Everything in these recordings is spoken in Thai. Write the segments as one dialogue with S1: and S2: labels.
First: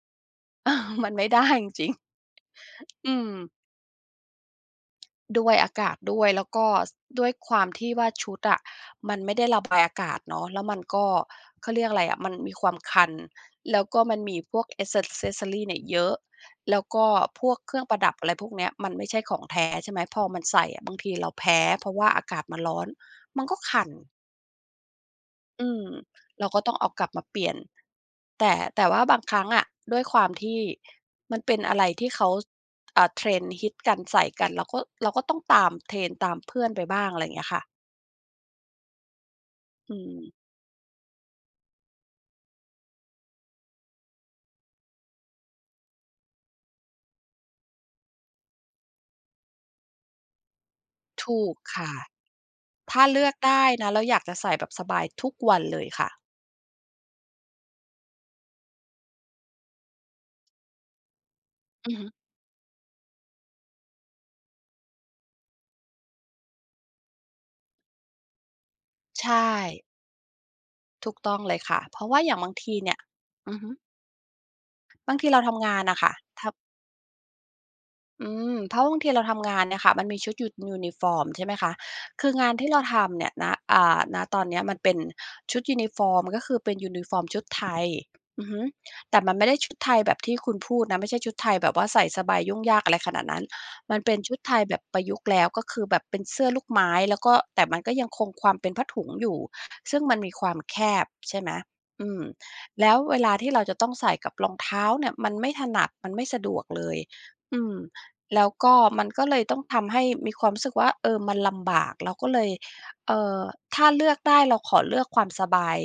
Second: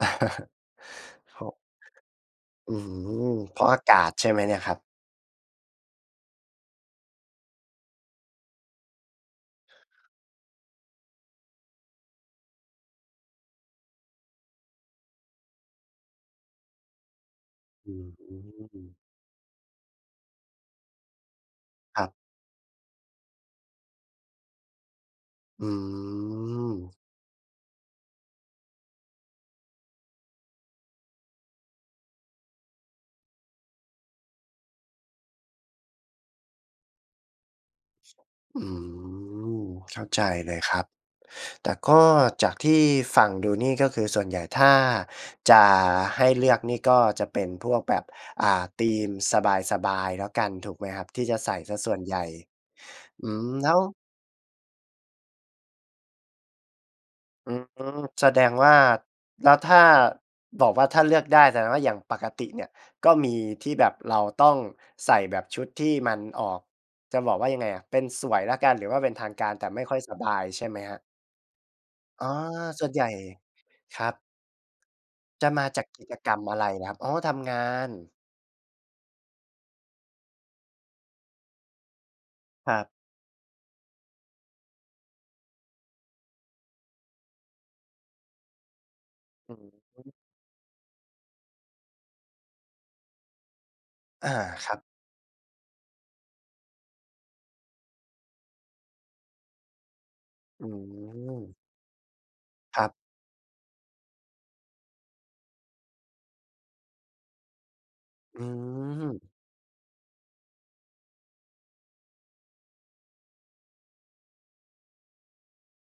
S1: อา มันไม่ไ
S2: พ
S1: ด้
S2: อ
S1: จริง
S2: อื้อฮ
S1: ๆ อื
S2: ื
S1: ม
S2: อ เพราะอากาศใช่ไหมเนี่ยครับ?
S1: ด้วยอากาศด้วย แล้วก็ ส ด้วยความที่ว่าชุดอะมันไม่ได้ ระบายอากาศเนาะ แล้วมันก็ เขาเรียกอะไรอะ มันมีความคัน แล้วก็มันมีพวก แอกเซส เซสซอรี เนี่ยเยอะ แล้วก็พวกเครื่อ
S2: อ
S1: ง
S2: ื
S1: ประดับ อะไรพวกเนี้ย มัน
S2: ม
S1: ไม่ใช่ของแท้ ใช่ไหม พอมันใส่อะบางทีเราแพ้ เพราะ
S2: ค
S1: ว
S2: ร
S1: ่
S2: ั
S1: า
S2: บ
S1: อากาศมันร้อน มันก็คัน
S2: อ
S1: อ
S2: ื
S1: ืม เราก็ต้องเอา
S2: ม
S1: กลับมาเปลี่ยน แต่ แต่ว่าบางครั้งอะ ด้วยความที่ มันเป็นอะไรที่เขา อ่า trend ฮิตกัน ใส่กัน เราก็ เราก็ต้องตาม trend ตามเพื่อนไปบ้าง อะไรอย่างเงี้ยค่ะ
S2: อืม
S1: อื
S2: เข้าใจ
S1: ม
S2: เลยครับ แต่ก็จากที่ฟังดูนี่ ก็คือส่วนใหญ่ถ้าจะให้เลือกนี่ ก็จะเป็นพวกแบบ อ่า ธีมสบาย ๆ แล้วกัน ถูกไหมครับ? ที่
S1: ถ
S2: จะ
S1: ู
S2: ใส
S1: ก
S2: ่เสี
S1: ค
S2: ยส
S1: ่ะ
S2: ่วนใหญ่
S1: ถ้าเล
S2: อ
S1: ื
S2: ื
S1: อก
S2: ม
S1: ได้
S2: แล้ว
S1: นะ เราอยากจะใส่แบบสบายทุกวันเลยค่ะ
S2: อือฮึ แสดง ว่า แล้วถ้าบอกว่า ถ้าเลือกได้ แสดงว่า
S1: อ
S2: อ
S1: ื
S2: ย่า
S1: อ
S2: ง
S1: ฮึ
S2: ปกติเนี่ยก็มีที่แบบเราต้องใส่แบบชุดที่มันออก จะบอกว่ายังไงอะ เป็นสวยแล้วกัน หรือว่าเป็นท
S1: ใช
S2: างการ แต่
S1: ่
S2: ไม่ค่อยสบายใช่ไหมครับ?
S1: ถูกต้องเลยค่ะ เพราะว่า
S2: อ๋อ
S1: อย่างบางที
S2: ส่
S1: เ
S2: ว
S1: น
S2: น
S1: ี่
S2: ใ
S1: ย
S2: หญ่
S1: อือฮึ
S2: ครับ
S1: บางทีเรา
S2: จะ
S1: ท
S2: ม
S1: ำ
S2: า
S1: งา
S2: จ
S1: น
S2: าก
S1: อ
S2: ก
S1: ะค
S2: ิ
S1: ่ะ
S2: จกรรม
S1: ทำ
S2: อะไรครับ? อ๋อ ทำงาน
S1: อืม เพราะบางทีเราทำงานเนี่ยค่ะ มันมีชุดยู ยูนิฟอร์ม ใช่ไหมคะ คืองาน ที
S2: ค
S1: ่
S2: ร
S1: เร
S2: ั
S1: า
S2: บ
S1: ทำเนี่ย ณ อ่า ณ ตอนนี้มันเป็นชุดยูนิฟอร์ม ก็คือเป็นยูนิฟอร์มชุด ไทย อือฮึ แต่มันไม่
S2: อ
S1: ไ
S2: ื
S1: ด
S2: อ
S1: ้
S2: ฮ
S1: ชุดไทยแบ
S2: ึ
S1: บที่คุณพูดนะ ไม่ใช่ชุดไทยแบบว่าใส่สไบยุ่งยากอะไรขนาดนั้น มันเป็น
S2: อา
S1: ชุดไทย
S2: คร
S1: แ
S2: ั
S1: บ
S2: บ
S1: บประยุกต์แล้ว ก็คือแบบเป็นเสื้อลูกไม้ แล้วก็ แต่มันก็ยังคงความเป็นผ้าถุงอยู่ ซึ่งมันมีความ
S2: อื
S1: แคบ ใช่ไหม
S2: ม
S1: อืม
S2: คร
S1: แล
S2: ับ
S1: ้วเวลาที่เราจะ ต้องใส่กับรองเท้าเนี่ยมันไม่ถนัด มันไม่สะดวกเลย อืม
S2: อื
S1: แล้วก็มัน
S2: ม
S1: ก็เลยต้อง ทำให้มีความรู้สึกว่า เออ มันลำบาก เราก็เลย เอ่อ ถ้าเลือกได้เราขอเลือกความสบาย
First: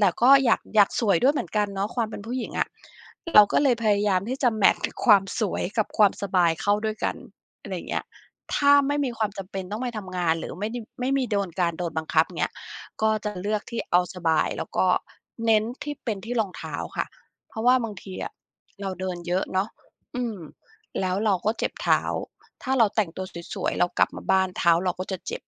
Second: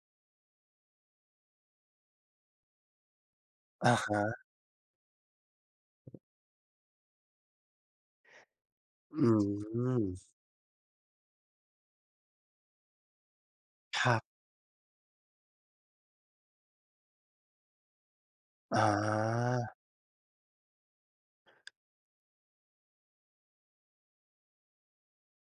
S1: แต่ก็อยาก อยากสวยด้วยเหมือนกันเนาะ ความเป็นผู้หญิงอะ เราก็เลยพ
S2: อ
S1: ย
S2: ะ
S1: า
S2: ฮ
S1: ยามที่
S2: ะ
S1: จะแมตช์ ความสวยกับความสบายเข้าด้วยกัน อะไรอย่างเงี้ย ถ้าไม่มี
S2: อื
S1: ความจำเป็นต้องไปทำง
S2: ม
S1: าน หรือไม่ได้ ไม่มีโดน การโดนบังคับ อย่างเงี้ย ก็จะเลือกที่เอา
S2: คร
S1: ส
S2: ับ
S1: บาย แล้วก็เน้นที่เป็น ที่รองเท้าค่ะ เพราะว่าบางทีอะ
S2: อ
S1: เราเดิน เยอะเนาะ
S2: า
S1: อืม แล้วเราก็เจ็บเท้า ถ้าเราแต่งตัวสวย ๆ เรากลับมาบ้าน เท้าเราก็จะเจ็บ